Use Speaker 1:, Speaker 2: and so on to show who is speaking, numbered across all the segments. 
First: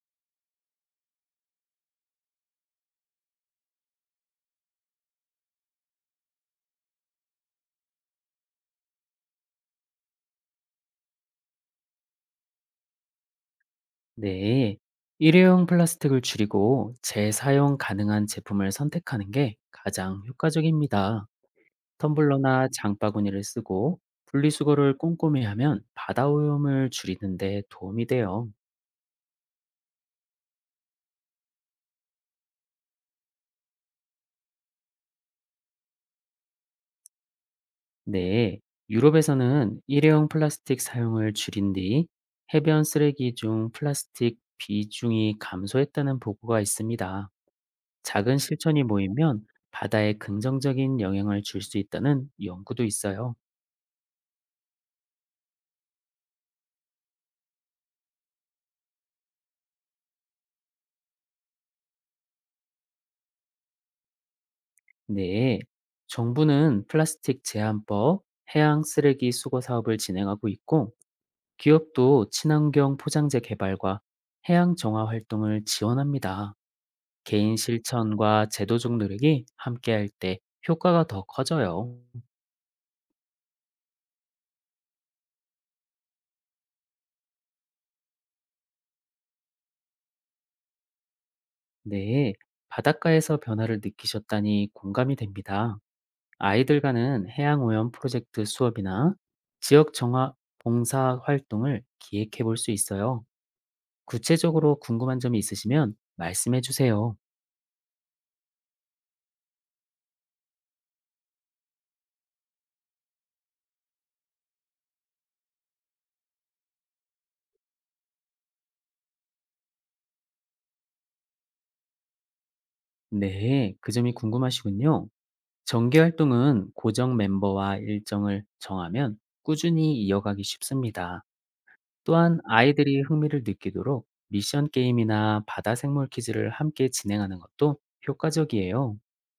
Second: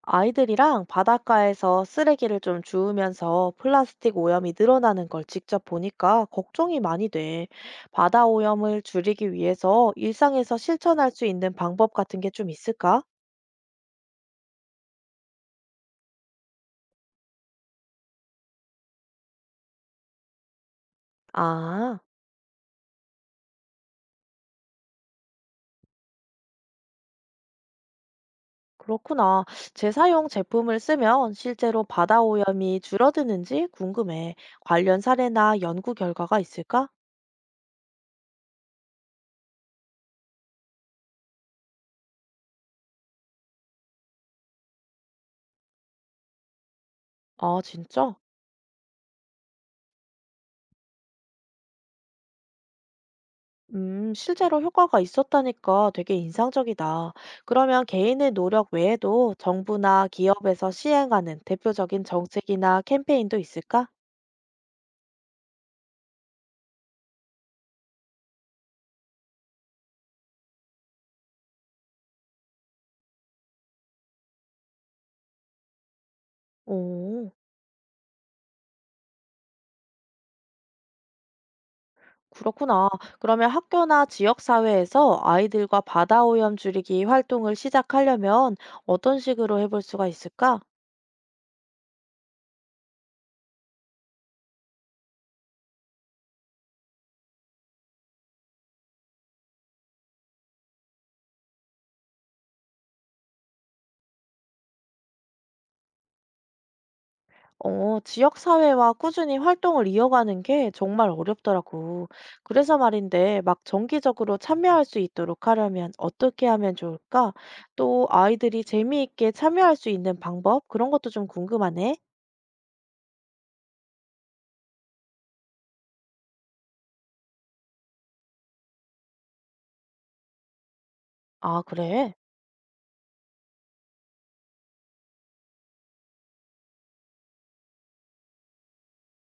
Speaker 1: 아이들이랑 바닷가에서 쓰레기를 좀 주우면서 플라스틱 오염이 늘어나는 걸 직접 보니까 걱정이 많이 돼. 바다 오염을 줄이기 위해서 일상에서 실천할 수 있는 방법 같은 게 좀 있을까?
Speaker 2: 네. 일회용 플라스틱을 줄이고 재사용 가능한 제품을 선택하는 게 가장 효과적입니다.
Speaker 1: 아,
Speaker 2: 텀블러나 장바구니를 쓰고 분리수거를 꼼꼼히 하면 바다 오염을 줄이는 데 도움이 돼요.
Speaker 1: 그렇구나. 재사용 제품을 쓰면 실제로 바다 오염이 줄어드는지 궁금해. 관련 사례나 연구 결과가 있을까?
Speaker 2: 네. 유럽에서는 일회용 플라스틱 사용을 줄인 뒤 해변 쓰레기 중 플라스틱 비중이 감소했다는 보고가 있습니다.
Speaker 1: 아, 진짜?
Speaker 2: 작은 실천이 모이면 바다에 긍정적인 영향을 줄 수 있다는 연구도 있어요.
Speaker 1: 실제로 효과가 있었다니까 되게 인상적이다. 그러면 개인의 노력 외에도 정부나 기업에서 시행하는 대표적인 정책이나 캠페인도 있을까?
Speaker 2: 네, 정부는 플라스틱 제한법, 해양 쓰레기 수거 사업을 진행하고 있고, 기업도 친환경 포장재 개발과 해양 정화 활동을 지원합니다.
Speaker 1: 오,
Speaker 2: 개인 실천과 제도적 노력이 함께할 때 효과가 더 커져요.
Speaker 1: 그렇구나. 그러면 학교나 지역사회에서 아이들과 바다 오염 줄이기 활동을 시작하려면 어떤 식으로 해볼 수가 있을까?
Speaker 2: 네, 바닷가에서 변화를 느끼셨다니 공감이 됩니다. 아이들과는 해양 오염 프로젝트 수업이나 지역 정화 봉사 활동을 기획해 볼 수 있어요. 구체적으로 궁금한 점이 있으시면 말씀해 주세요.
Speaker 1: 어, 지역사회와 꾸준히 활동을 이어가는 게 정말 어렵더라고. 그래서 말인데, 막 정기적으로 참여할 수 있도록 하려면 어떻게 하면 좋을까? 또 아이들이 재미있게 참여할 수 있는 방법? 그런 것도 좀 궁금하네.
Speaker 2: 네, 그 점이 궁금하시군요. 정기 활동은 고정 멤버와 일정을 정하면 꾸준히 이어가기 쉽습니다.
Speaker 1: 아, 그래?
Speaker 2: 또한 아이들이 흥미를 느끼도록 미션 게임이나 바다 생물 퀴즈를 함께 진행하는 것도 효과적이에요.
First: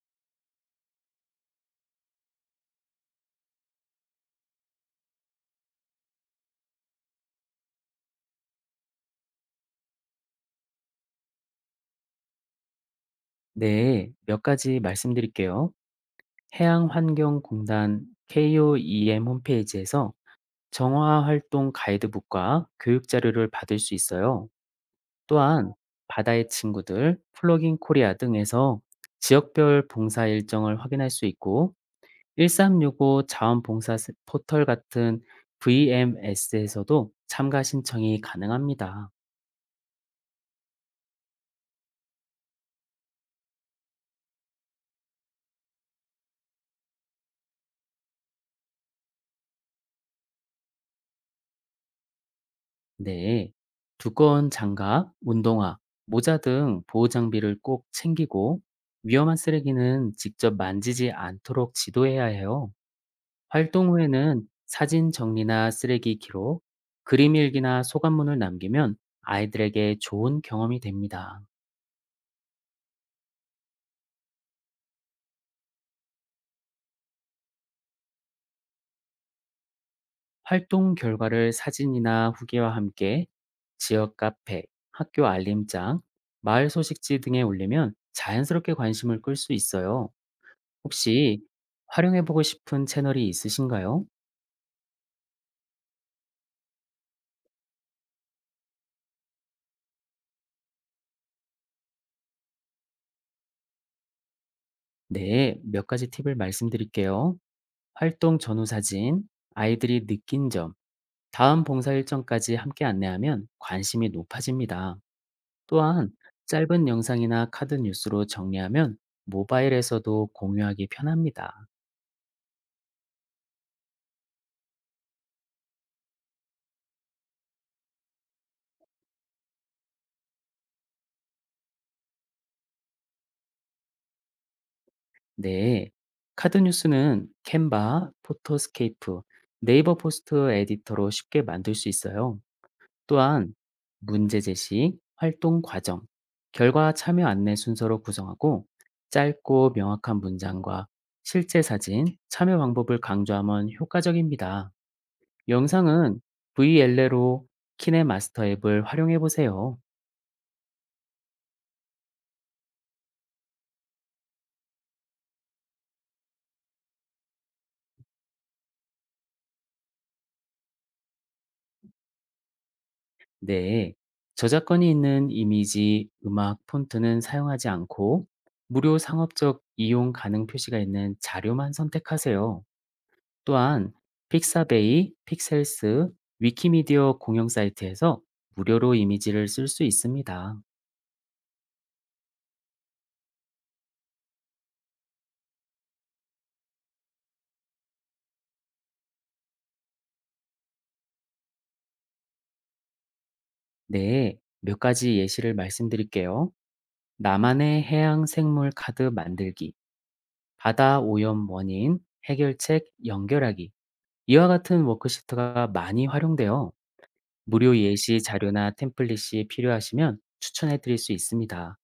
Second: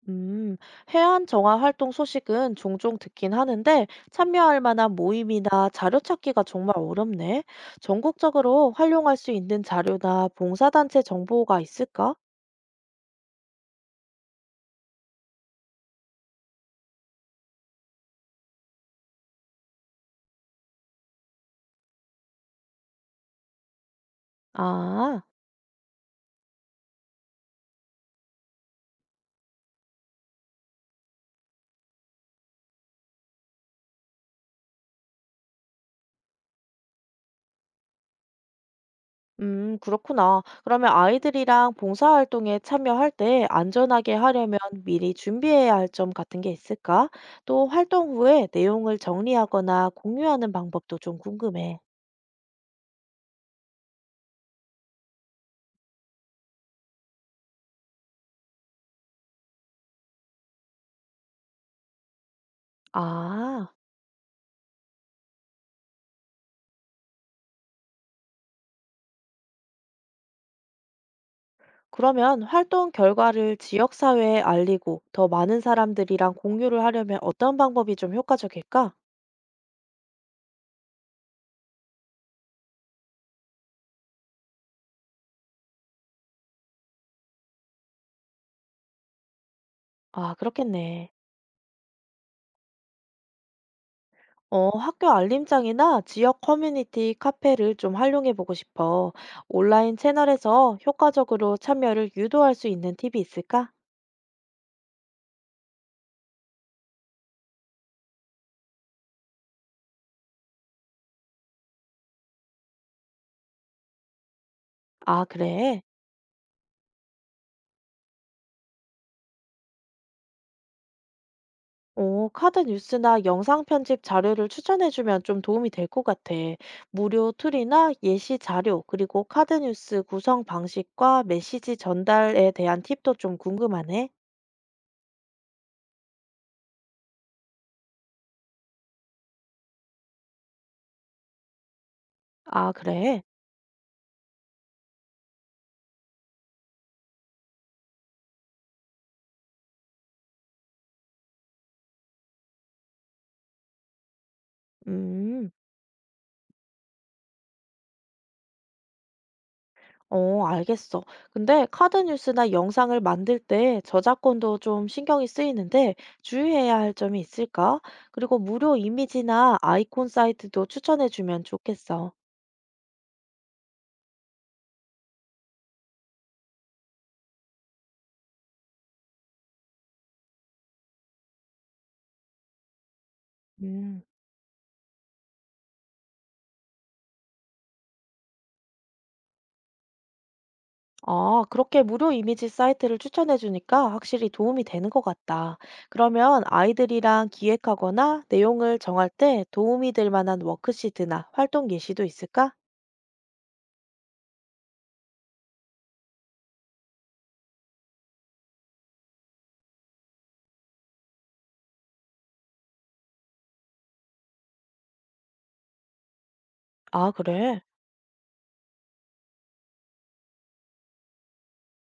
Speaker 1: 음, 해안 정화 활동 소식은 종종 듣긴 하는데, 참여할 만한 모임이나 자료 찾기가 정말 어렵네. 전국적으로 활용할 수 있는 자료나 봉사단체 정보가 있을까?
Speaker 2: 네, 몇 가지 말씀드릴게요. 해양환경공단 KOEM 홈페이지에서 정화 활동 가이드북과 교육 자료를 받을 수 있어요.
Speaker 1: 아.
Speaker 2: 또한 바다의 친구들, 플로깅 코리아 등에서 지역별 봉사 일정을 확인할 수 있고 1365 자원봉사 포털 같은 VMS에서도 참가 신청이 가능합니다.
Speaker 1: 그렇구나. 그러면 아이들이랑 봉사활동에 참여할 때 안전하게 하려면 미리 준비해야 할 점 같은 게 있을까? 또 활동 후에 내용을 정리하거나 공유하는 방법도 좀 궁금해.
Speaker 2: 네. 두꺼운 장갑, 운동화, 모자 등 보호 장비를 꼭 챙기고 위험한 쓰레기는 직접 만지지 않도록 지도해야 해요.
Speaker 1: 아,
Speaker 2: 활동 후에는 사진 정리나 쓰레기 기록, 그림 일기나 소감문을 남기면 아이들에게 좋은 경험이 됩니다.
Speaker 1: 그러면 활동 결과를 지역사회에 알리고 더 많은 사람들이랑 공유를 하려면 어떤 방법이 좀 효과적일까?
Speaker 2: 활동 결과를 사진이나 후기와 함께 지역 카페, 학교 알림장, 마을 소식지 등에 올리면 자연스럽게 관심을 끌 수 있어요.
Speaker 1: 아, 그렇겠네.
Speaker 2: 혹시 활용해보고 싶은 채널이 있으신가요?
Speaker 1: 어, 학교 알림장이나 지역 커뮤니티 카페를 좀 활용해 보고 싶어. 온라인 채널에서 효과적으로 참여를 유도할 수 있는 팁이 있을까?
Speaker 2: 네, 몇 가지 팁을 말씀드릴게요. 활동 전후 사진, 아이들이 느낀 점, 다음 봉사 일정까지 함께 안내하면 관심이 높아집니다.
Speaker 1: 아, 그래.
Speaker 2: 또한 짧은 영상이나 카드 뉴스로 정리하면 모바일에서도 공유하기 편합니다.
Speaker 1: 어, 카드 뉴스나 영상 편집 자료를 추천해 주면 좀 도움이 될 것 같아. 무료 툴이나 예시 자료, 그리고 카드 뉴스 구성 방식과 메시지 전달에 대한 팁도 좀 궁금하네.
Speaker 2: 네. 카드 뉴스는 캔바, 포토스케이프, 네이버 포스트 에디터로 쉽게 만들 수 있어요.
Speaker 1: 아, 그래.
Speaker 2: 또한 문제 제시, 활동 과정, 결과 참여 안내 순서로 구성하고 짧고 명확한 문장과 실제 사진, 참여 방법을 강조하면 효과적입니다.
Speaker 1: 음.
Speaker 2: 영상은 VLA로 키네마스터 앱을 활용해 보세요.
Speaker 1: 어, 알겠어. 근데 카드 뉴스나 영상을 만들 때 저작권도 좀 신경이 쓰이는데 주의해야 할 점이 있을까? 그리고 무료 이미지나 아이콘 사이트도 추천해주면 좋겠어.
Speaker 2: 네. 저작권이 있는 이미지, 음악, 폰트는 사용하지 않고 무료 상업적 이용 가능 표시가 있는 자료만 선택하세요. 또한
Speaker 1: 음,
Speaker 2: 픽사베이, 픽셀스, 위키미디어 공용 사이트에서 무료로 이미지를 쓸 수 있습니다.
Speaker 1: 아, 그렇게 무료 이미지 사이트를 추천해주니까 확실히 도움이 되는 것 같다. 그러면 아이들이랑 기획하거나 내용을 정할 때 도움이 될 만한 워크시트나 활동 예시도 있을까?
Speaker 2: 네. 몇 가지 예시를 말씀드릴게요. 나만의 해양 생물 카드 만들기. 바다 오염 원인, 해결책 연결하기 이와 같은 워크시트가 많이 활용되어
Speaker 1: 아, 그래.
Speaker 2: 무료 예시 자료나 템플릿이 필요하시면 추천해 드릴 수 있습니다.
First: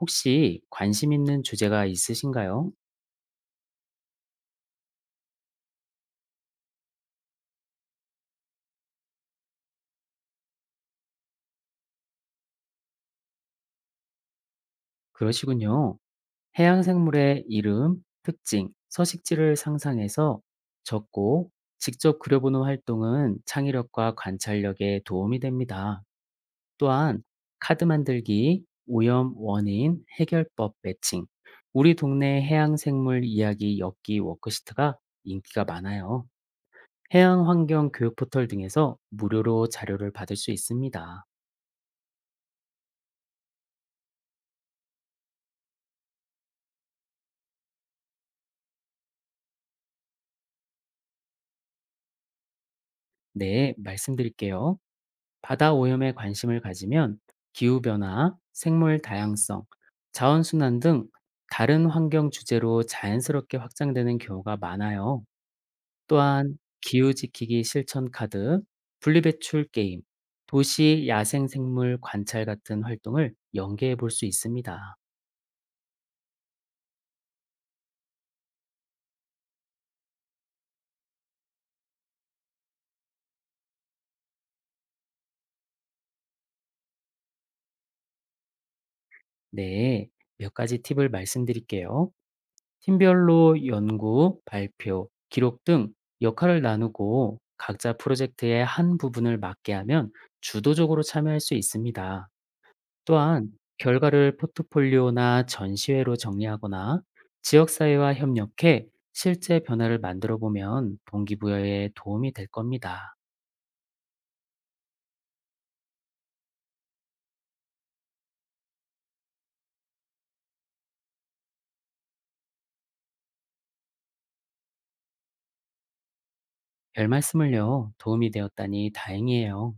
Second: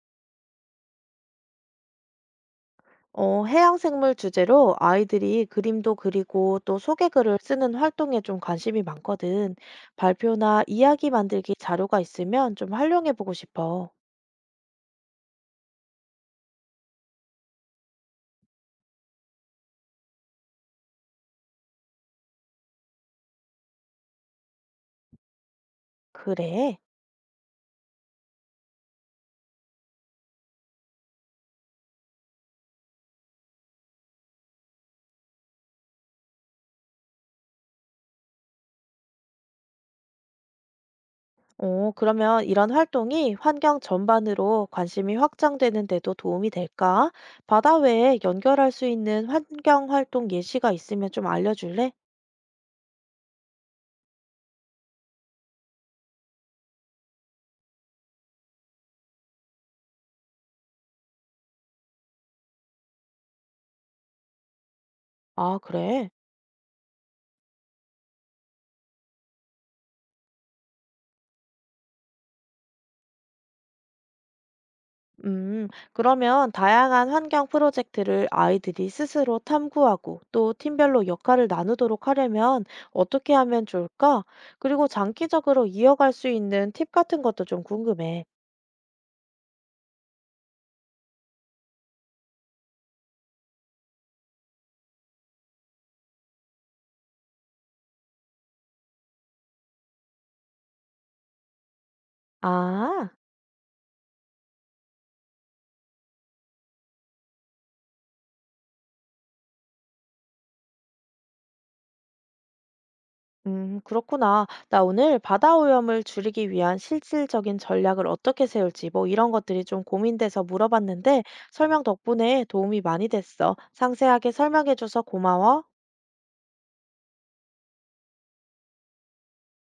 Speaker 2: 혹시 관심 있는 주제가 있으신가요?
Speaker 1: 어, 해양생물 주제로 아이들이 그림도 그리고 또 소개글을 쓰는 활동에 좀 관심이 많거든. 발표나 이야기 만들기 자료가 있으면 좀 활용해 보고 싶어.
Speaker 2: 그러시군요. 해양 생물의 이름, 특징, 서식지를 상상해서 적고 직접 그려보는 활동은 창의력과 관찰력에 도움이 됩니다.
Speaker 1: 그래.
Speaker 2: 또한 카드 만들기, 오염 원인 해결법 매칭, 우리 동네 해양 생물 이야기 엮기 워크시트가 인기가 많아요. 해양 환경 교육 포털 등에서 무료로 자료를 받을 수 있습니다.
Speaker 1: 어, 그러면 이런 활동이 환경 전반으로 관심이 확장되는데도 도움이 될까? 바다 외에 연결할 수 있는 환경 활동 예시가 있으면 좀 알려줄래?
Speaker 2: 네, 말씀드릴게요. 바다 오염에 관심을 가지면 기후변화, 생물 다양성, 자원순환 등 다른 환경 주제로 자연스럽게 확장되는 경우가 많아요.
Speaker 1: 아, 그래.
Speaker 2: 또한 기후 지키기 실천 카드, 분리배출 게임, 도시 야생 생물 관찰 같은 활동을 연계해 볼 수 있습니다.
Speaker 1: 음, 그러면 다양한 환경 프로젝트를 아이들이 스스로 탐구하고 또 팀별로 역할을 나누도록 하려면 어떻게 하면 좋을까? 그리고 장기적으로 이어갈 수 있는 팁 같은 것도 좀 궁금해.
Speaker 2: 네, 몇 가지 팁을 말씀드릴게요. 팀별로 연구, 발표, 기록 등 역할을 나누고 각자 프로젝트의 한 부분을 맡게 하면 주도적으로 참여할 수 있습니다.
Speaker 1: 아,
Speaker 2: 또한 결과를 포트폴리오나 전시회로 정리하거나 지역사회와 협력해 실제 변화를 만들어 보면 동기부여에 도움이 될 겁니다.
Speaker 1: 그렇구나. 나 오늘 바다 오염을 줄이기 위한 실질적인 전략을 어떻게 세울지 뭐 이런 것들이 좀 고민돼서 물어봤는데 설명 덕분에 도움이 많이 됐어. 상세하게 설명해줘서 고마워.
Speaker 2: 별 말씀을요, 도움이 되었다니 다행이에요.